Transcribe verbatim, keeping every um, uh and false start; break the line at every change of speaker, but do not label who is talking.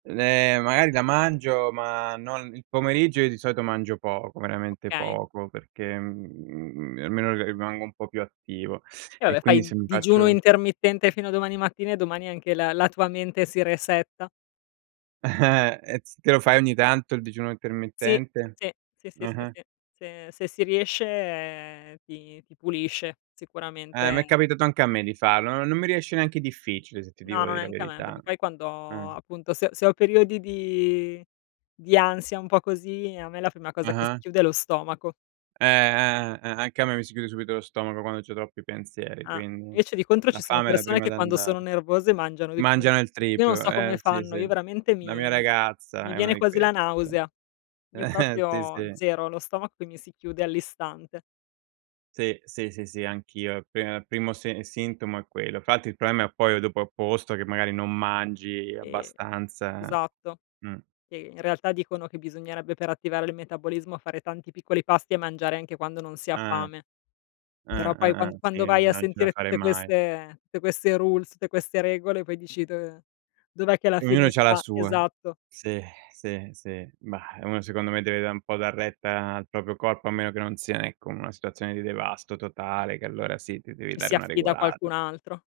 N ehm, magari la mangio, ma no il pomeriggio, io di solito mangio poco, veramente
Okay.
poco, perché, mhmm, m almeno rimango un po' più attivo.
E
E
vabbè
quindi
fai
se mi
digiuno
faccio
intermittente fino a domani mattina e domani anche la la tua mente si resetta.
Eh. E ts te lo fai ogni tanto il digiuno
Sì,
intermittente?
sì, sì, sì,
Mh-mh.
sì. Se se si riesce, ehm, ti ti pulisce
Eh, m'è
sicuramente
capitato anche a me di farlo. N non mi riesce neanche difficile se ti
No,
devo
no
dire la
neanche a me,
verità.
perché poi quando
Mh.
appunto se se ho periodi di di ansia un po' così a me la prima cosa che si
Ah-ah.
chiude è lo stomaco.
Eh, eh, eh, anche a me mi si chiude subito lo stomaco quando c'ho troppi pensieri,
Ah.
quindi
Invece di contro
la
ci sono
fame è la
persone
prima
che
ad
quando
andare
sono nervose mangiano di più.
Mangiano il
Io non
triplo,
so
eh,
come
sì,
fanno,
sì.
io veramente
La mia
mi mi
ragazza
mi
è una
viene
di
quasi la
queste, sì.
nausea. Io
Sì,
proprio
sì.
zero, lo stomaco mi si chiude all'istante.
Sì, sì, sì, sì, anch'io. Al p primo se sintomo è quello. Fatti il problema poi dopo è opposto, che magari non mangi
Eh,
abbastanza.
esatto,
Mh.
che in realtà dicono che bisognerebbe, per attivare il metabolismo, fare tanti piccoli pasti e mangiare anche quando non si ha
Ah.
fame. Però
Ah,
poi
ah,
qua
ah. Sì
quando vai
immagino,
a
non ce la
sentire
farei
tutte
mai.
queste tutte queste rules, tutte queste regole, poi dici: "Do dov'è che alla
Ognuno
fine
c'ha la
sta"
sua.
esatto.
Sì, sì, sì. Mah, uno secondo me deve da' un po' retta al propio corpo, a meno che non sia, ecco, una situazione di devasto totale, che allora sì, ti devi
Ci si
dare una
affida a
regolata.
qualcun altro.